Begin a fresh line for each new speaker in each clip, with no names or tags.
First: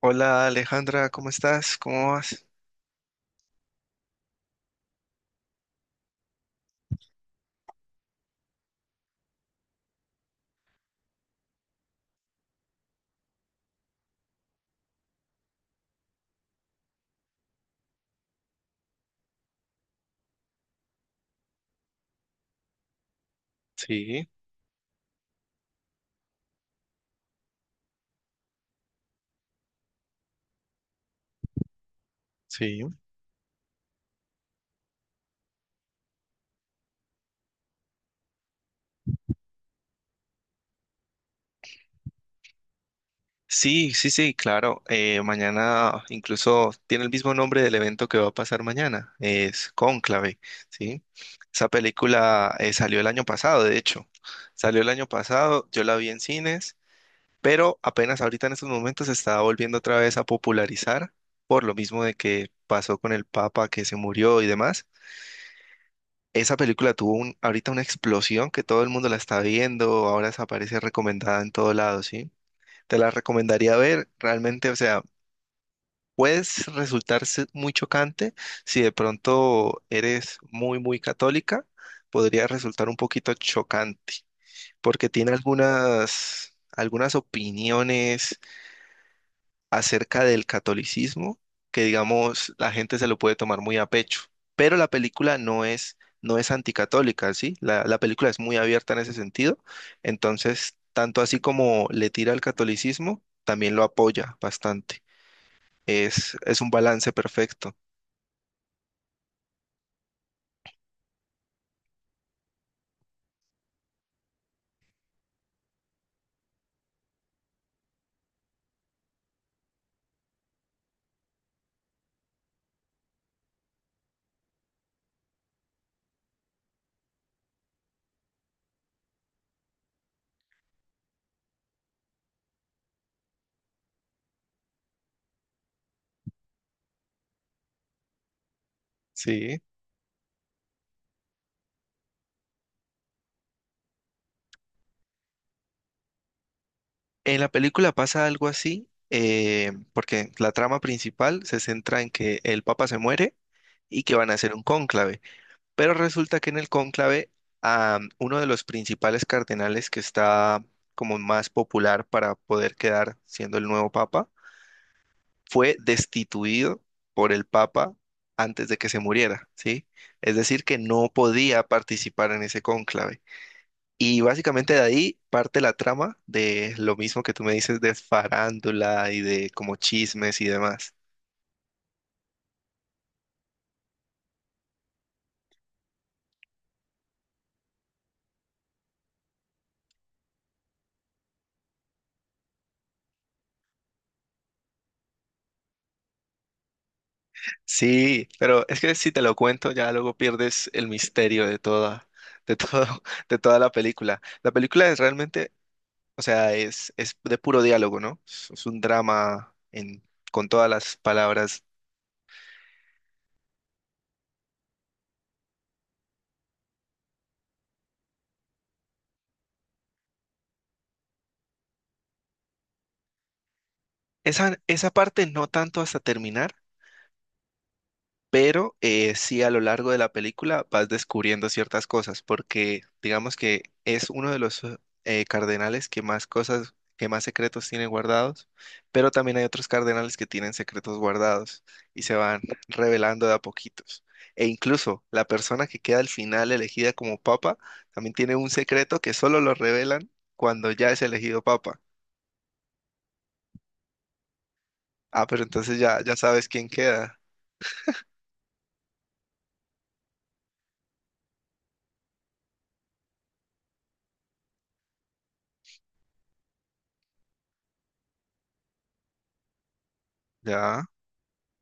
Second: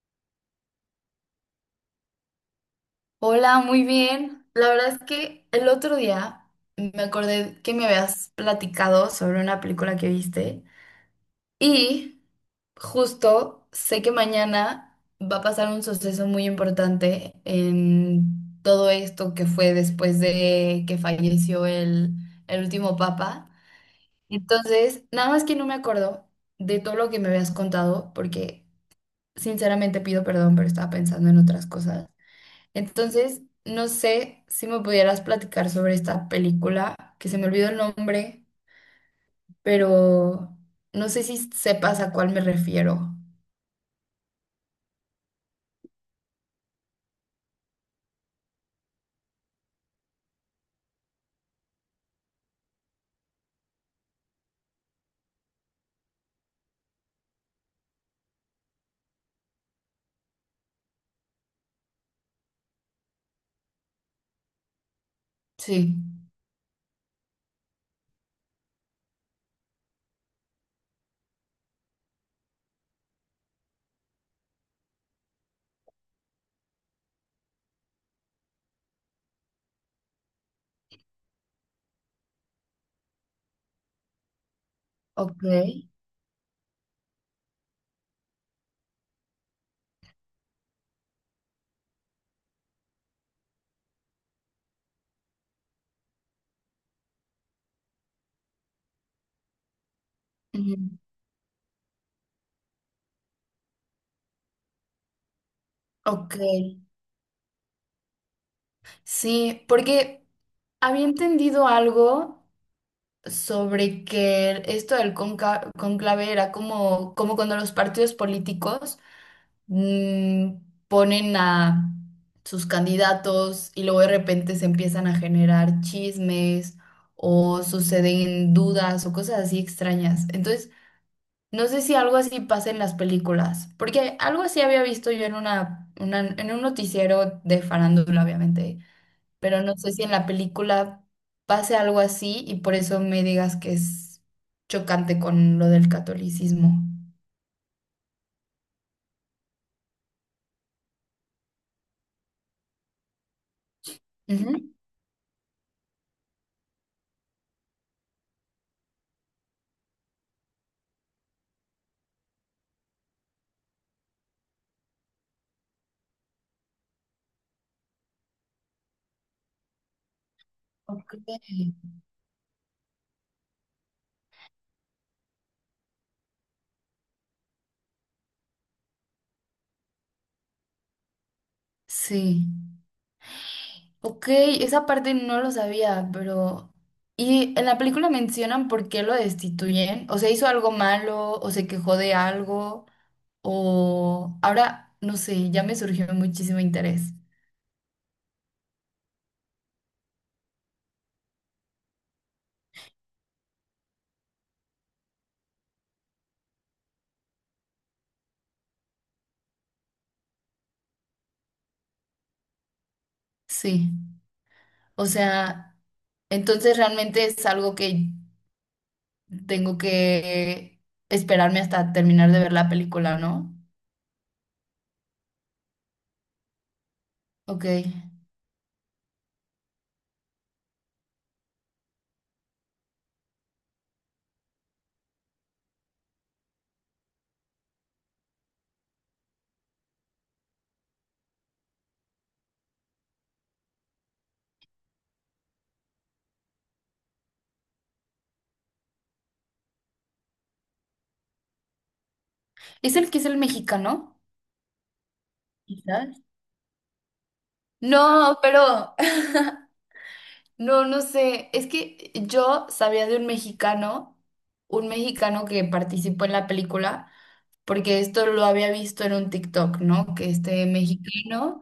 Hola Alejandra, ¿cómo estás? ¿Cómo vas?
Hola, muy bien. La verdad es que el otro día me acordé que me habías platicado sobre una película que viste y justo sé que mañana va a pasar un suceso muy importante en todo esto que fue después de que falleció el último papa.
Sí,
Entonces, nada más que no me acuerdo de todo lo que me habías contado porque sinceramente pido perdón, pero estaba pensando en otras cosas.
sí.
Entonces, no sé si me pudieras platicar sobre esta película, que se me olvidó el nombre, pero no sé si sepas a cuál me refiero.
Sí, sí, sí, claro. Mañana incluso tiene el mismo nombre del evento que va a pasar mañana. Es Cónclave, ¿sí? Esa película salió el año pasado, de hecho. Salió el año pasado, yo la vi en cines, pero apenas ahorita en estos momentos se está volviendo otra vez a popularizar por lo mismo de que pasó con el Papa que se murió y demás.
Sí.
Esa película tuvo un, ahorita una explosión que todo el mundo la está viendo, ahora se aparece recomendada en todo lado, ¿sí? Te la recomendaría ver, realmente, o sea, puedes resultar muy chocante si de pronto eres muy, muy católica, podría resultar un poquito chocante, porque tiene
Ok.
algunas, algunas opiniones acerca del catolicismo que, digamos, la gente se lo puede tomar muy a pecho, pero la película no es anticatólica, ¿sí? La película es muy abierta en ese sentido, entonces,
Ujú.
tanto así como le tira al catolicismo, también lo apoya bastante.
Ok.
Es un balance perfecto,
Sí, porque había entendido algo sobre que esto del cónclave era como, como cuando los partidos políticos mm, ponen a sus candidatos y luego de repente se empiezan a generar chismes o suceden dudas o cosas así extrañas. Entonces, no sé si algo así pasa en las películas, porque algo así había visto yo en en un noticiero de farándula, obviamente,
¿sí?
pero no sé si en la película pase algo así y por eso me digas que es chocante con lo del catolicismo.
En la película pasa algo así, porque la trama principal se centra en que el papa se muere y que van a hacer un
Ujú.
cónclave. Pero resulta que en el cónclave, uno de los principales cardenales que está como más popular para poder quedar siendo el nuevo papa, fue destituido por el papa antes de que se muriera, ¿sí? Es decir, que no
Ok.
podía participar en ese cónclave. Y básicamente de ahí parte la trama de lo mismo que tú me dices de farándula y de como chismes y demás.
Sí. Ok, esa parte no lo sabía, pero... ¿Y en la película mencionan por qué lo destituyen? ¿O sea, hizo algo malo? ¿O se quejó de algo? O... Ahora, no sé, ya me surgió muchísimo interés.
Sí, pero es que si te lo cuento ya luego pierdes el misterio de toda, de todo, de toda la película. La película es realmente, o sea, es de puro diálogo, ¿no? Es un drama en, con todas las palabras.
Sí, o sea, entonces realmente es algo que tengo que esperarme hasta terminar de ver la película, ¿no?
Esa parte no tanto hasta terminar,
Ok.
pero sí a lo largo de la película vas descubriendo ciertas cosas, porque digamos que es uno de los cardenales que más cosas, que más secretos tiene guardados, pero también hay otros cardenales que tienen secretos guardados y se van revelando de a poquitos. E incluso la persona que queda al final elegida como papa también tiene un secreto que solo lo revelan cuando ya es elegido papa.
¿Es el que es el mexicano?
Ah, pero entonces ya,
Quizás.
ya sabes quién queda.
No, pero... No, no sé. Es que yo sabía de un mexicano que participó en la película, porque esto lo había visto en un TikTok, ¿no? Que este
Ya.
mexicano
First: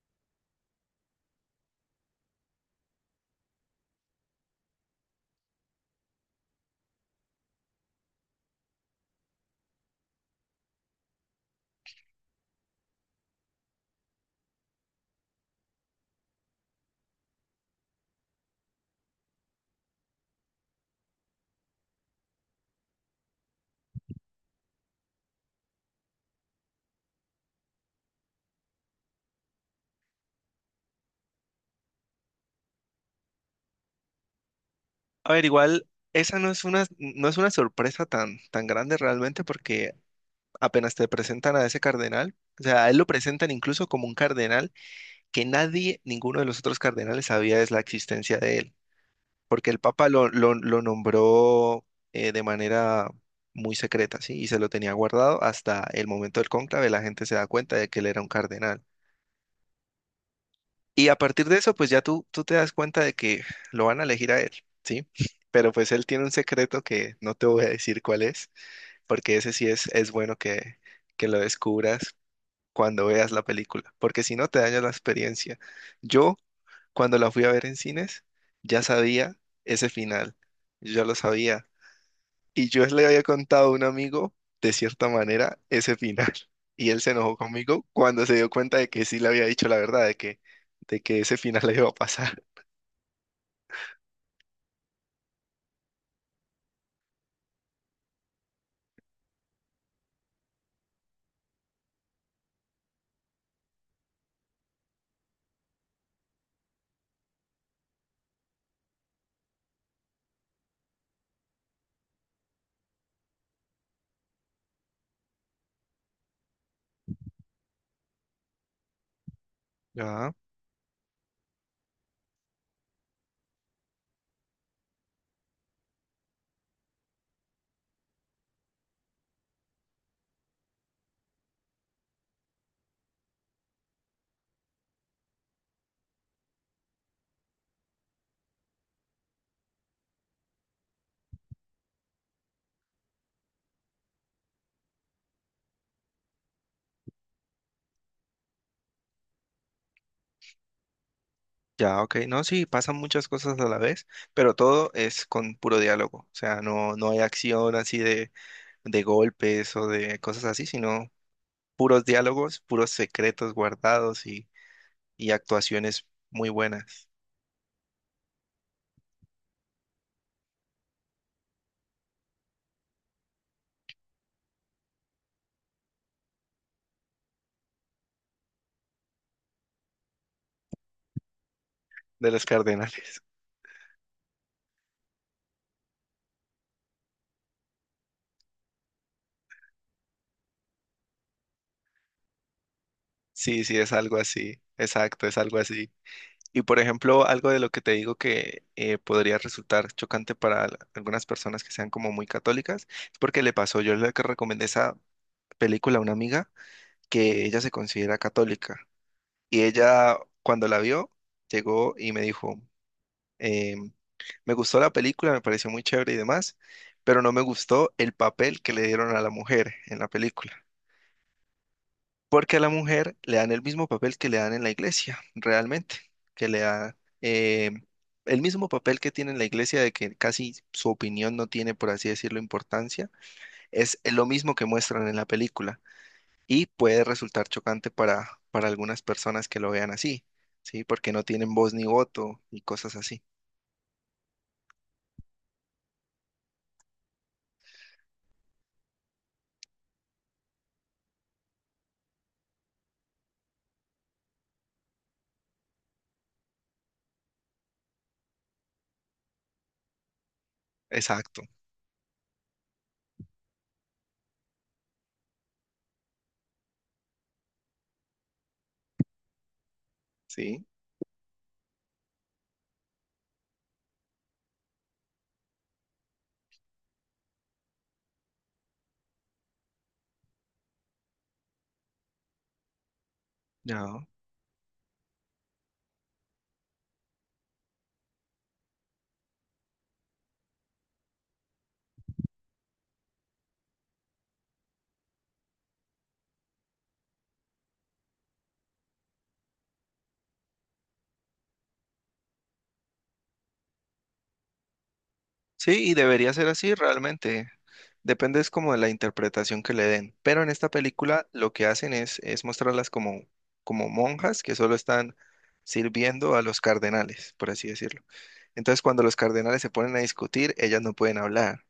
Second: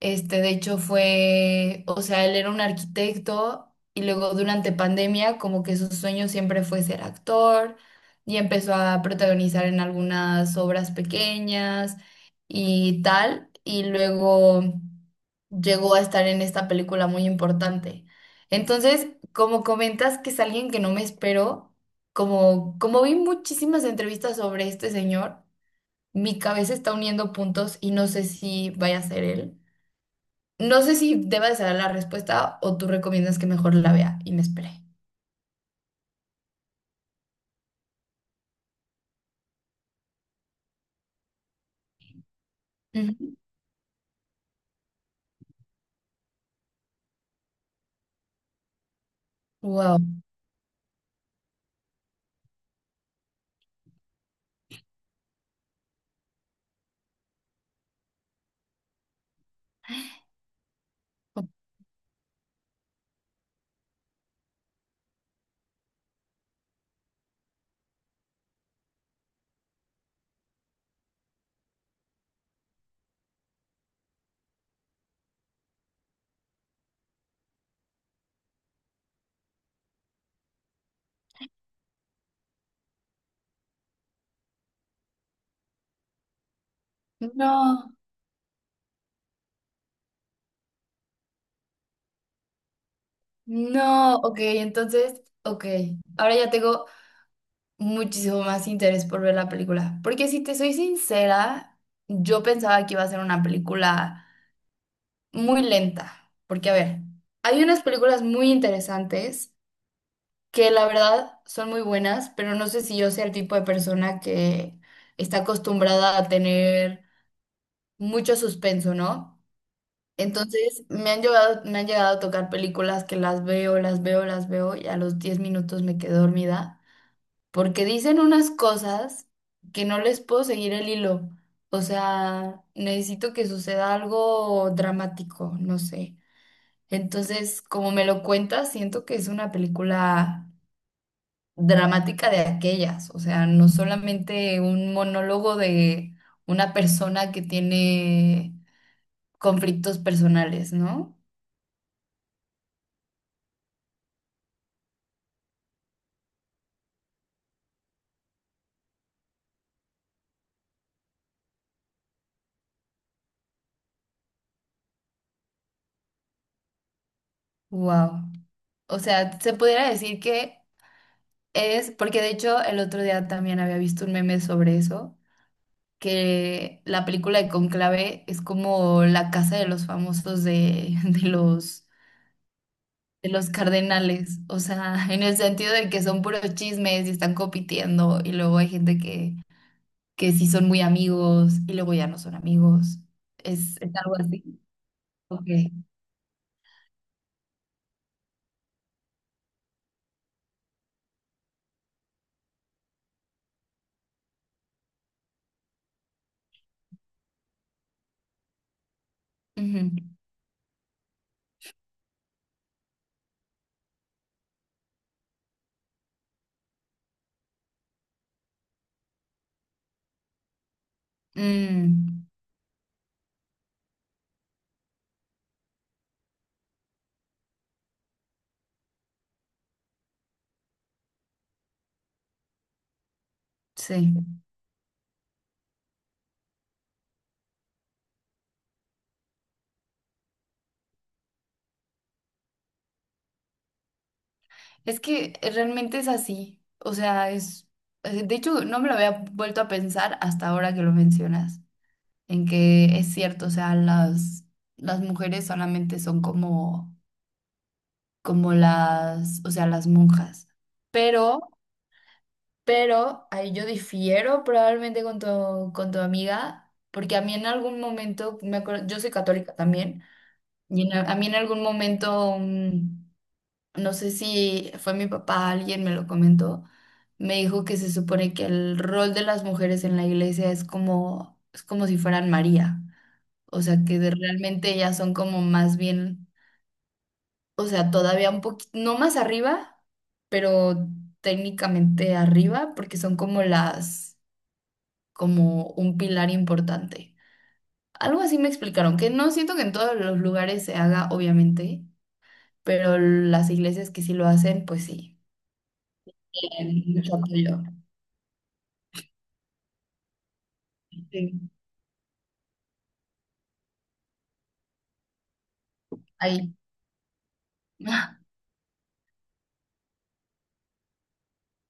este, de hecho, fue, o sea, él era un arquitecto y luego durante pandemia como que su sueño siempre fue ser actor y empezó a protagonizar en algunas obras pequeñas y tal. Y luego llegó a estar en esta película muy importante. Entonces, como comentas que es alguien que no me espero, como, como vi muchísimas entrevistas sobre este señor, mi cabeza está uniendo puntos y no sé si vaya a ser él. No sé si deba de saber la respuesta o tú recomiendas que mejor la vea y me espere.
A ver, igual, esa no es una, no es una sorpresa tan, tan grande realmente porque apenas te presentan a ese cardenal, o sea, a él lo
Ujú.
presentan incluso como un cardenal que nadie, ninguno de los otros cardenales sabía es la existencia de él, porque el
Wow.
Papa lo nombró de manera muy secreta, ¿sí? Y se lo tenía guardado hasta el momento del cónclave, la gente se da cuenta de que él era un cardenal. Y a partir de eso, pues ya tú te das cuenta de que lo van a elegir a él, ¿sí? Pero pues él tiene un secreto que no te voy a decir cuál es, porque ese sí es bueno que lo descubras cuando veas la película, porque si no te daña la experiencia. Yo, cuando la fui a ver en cines, ya sabía ese final, yo ya lo sabía, y yo le había contado a un amigo, de cierta manera, ese final, y él se enojó conmigo
No,
cuando se dio cuenta de que sí le había dicho la verdad, de que ese final le iba a pasar.
no, ok, entonces, ok. Ahora ya tengo muchísimo más interés por ver la película. Porque si te soy sincera, yo pensaba que iba a ser una película muy lenta. Porque, a ver, hay unas películas muy interesantes que la verdad son muy buenas, pero no sé si yo sea el tipo de persona que está acostumbrada a tener mucho suspenso, ¿no?
Ya,
Entonces me han llegado a tocar películas que las veo, las veo, las veo y a los 10 minutos me quedo dormida porque dicen unas cosas que no les puedo seguir el hilo. O sea, necesito que suceda algo dramático, no sé. Entonces, como me lo cuentas, siento que es una película dramática de aquellas. O sea, no solamente un monólogo de una persona que tiene conflictos personales, ¿no?
ya, ok. No, sí, pasan muchas cosas a la vez, pero todo es con puro diálogo. O sea, no hay acción así de golpes o de cosas así, sino puros diálogos, puros secretos guardados y actuaciones muy buenas
Wow. O sea, se pudiera decir que es, porque de hecho el otro día también había visto un meme sobre eso, que la película de Conclave es como la casa de los famosos
de los cardenales.
de los cardenales, o sea, en el sentido de que son puros chismes y están compitiendo y luego hay gente que sí son muy amigos y luego ya no son amigos.
Sí, sí, es
Es algo
algo
así.
así. Exacto, es
Ok.
algo así. Y por ejemplo, algo de lo que te digo que podría resultar chocante para algunas personas que sean como muy católicas, es porque le pasó, yo le recomendé esa película a una amiga que ella se considera católica. Y
Ujú.
ella, cuando la vio, llegó y me dijo, em, me gustó la película, me pareció muy chévere y demás, pero no me gustó el papel que le dieron a la mujer en la película.
Mm,
Porque a la mujer le dan el mismo papel que le dan en la iglesia, realmente, que le da el mismo papel que tiene en la iglesia de que casi su opinión no tiene, por así decirlo, importancia, es
sí.
lo mismo que muestran en la película. Y puede resultar chocante para algunas personas que lo vean así, ¿sí? Porque no tienen voz ni voto y cosas así.
Es que realmente es así. O sea, es... De hecho, no me lo había vuelto a pensar hasta ahora que lo mencionas, en que es cierto, o sea, las mujeres solamente son como, como las, o sea, las monjas. Pero,
Exacto,
pero, ahí yo difiero probablemente con con tu amiga, porque a mí en algún momento, me acuerdo, yo soy católica también,
¿sí?
y en a mí en algún momento... no sé si fue mi papá, alguien me lo comentó, me dijo que se supone que el rol de las mujeres en la iglesia es como si fueran María, o sea que
No.
de- realmente ellas son como más bien, o sea, todavía un poquito, no más arriba, pero técnicamente arriba, porque son como las, como un pilar importante. Algo así me explicaron, que no siento que en todos los lugares se haga, obviamente, pero las iglesias que sí lo hacen, pues sí,
Sí, y debería ser así
tienen mucho
realmente.
apoyo.
Depende es como de la interpretación que le den. Pero en esta película
Sí.
lo que hacen es mostrarlas como, como monjas que solo están sirviendo a
Ahí.
los cardenales, por así decirlo.
Ah.
Entonces, cuando los cardenales se ponen a discutir, ellas no pueden hablar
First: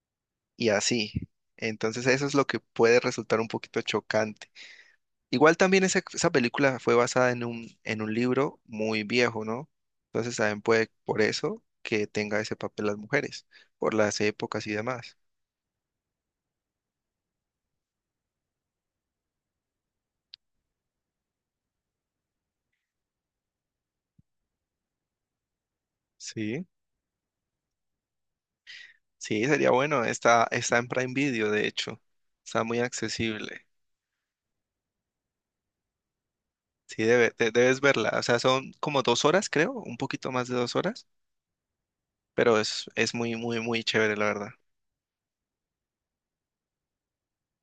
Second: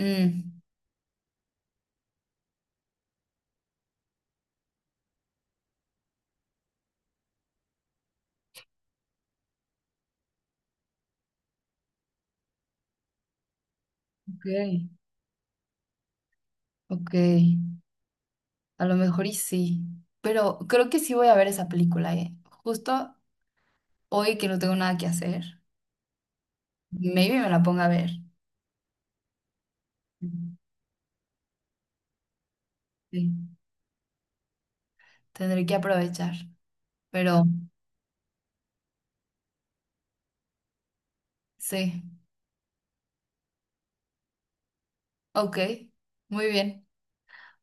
Mm.
y así. Entonces, eso es lo que puede resultar un poquito chocante. Igual también esa película fue basada en un libro muy viejo, ¿no? Entonces también puede por eso que tenga ese papel las mujeres, por las
Ok,
épocas y demás.
ok, a lo mejor y sí. Pero creo que sí voy a ver esa película, ¿eh? Justo hoy que no tengo nada que hacer,
Sí,
maybe me la ponga a ver.
sí, sería bueno. Está,
Mm,
está en Prime Video, de hecho. Está muy
sí.
accesible.
Tendré que aprovechar.
Sí,
Pero
debes verla. O sea, son como 2 horas, creo, un poquito más de 2 horas,
sí,
pero es muy, muy, muy chévere, la verdad.
ok, muy bien.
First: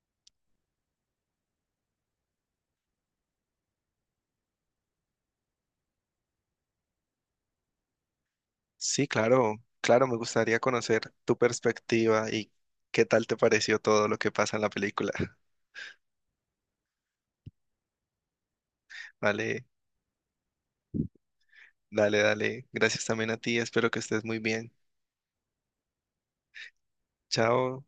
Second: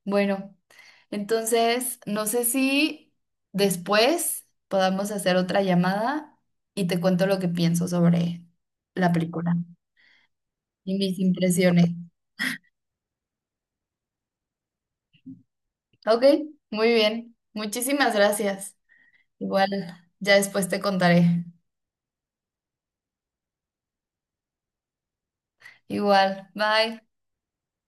Bueno, entonces no sé si después podamos hacer otra llamada y te cuento lo que pienso sobre
Sí,
la película
claro, claro, me gustaría
y
conocer
mis
tu
impresiones.
perspectiva y qué tal te pareció todo lo que pasa en la película.
Ok, muy bien. Muchísimas gracias.
Vale.
Igual, ya después te contaré.
Dale, dale. Gracias también a ti. Espero que estés muy bien.
Igual, bye.
Chao.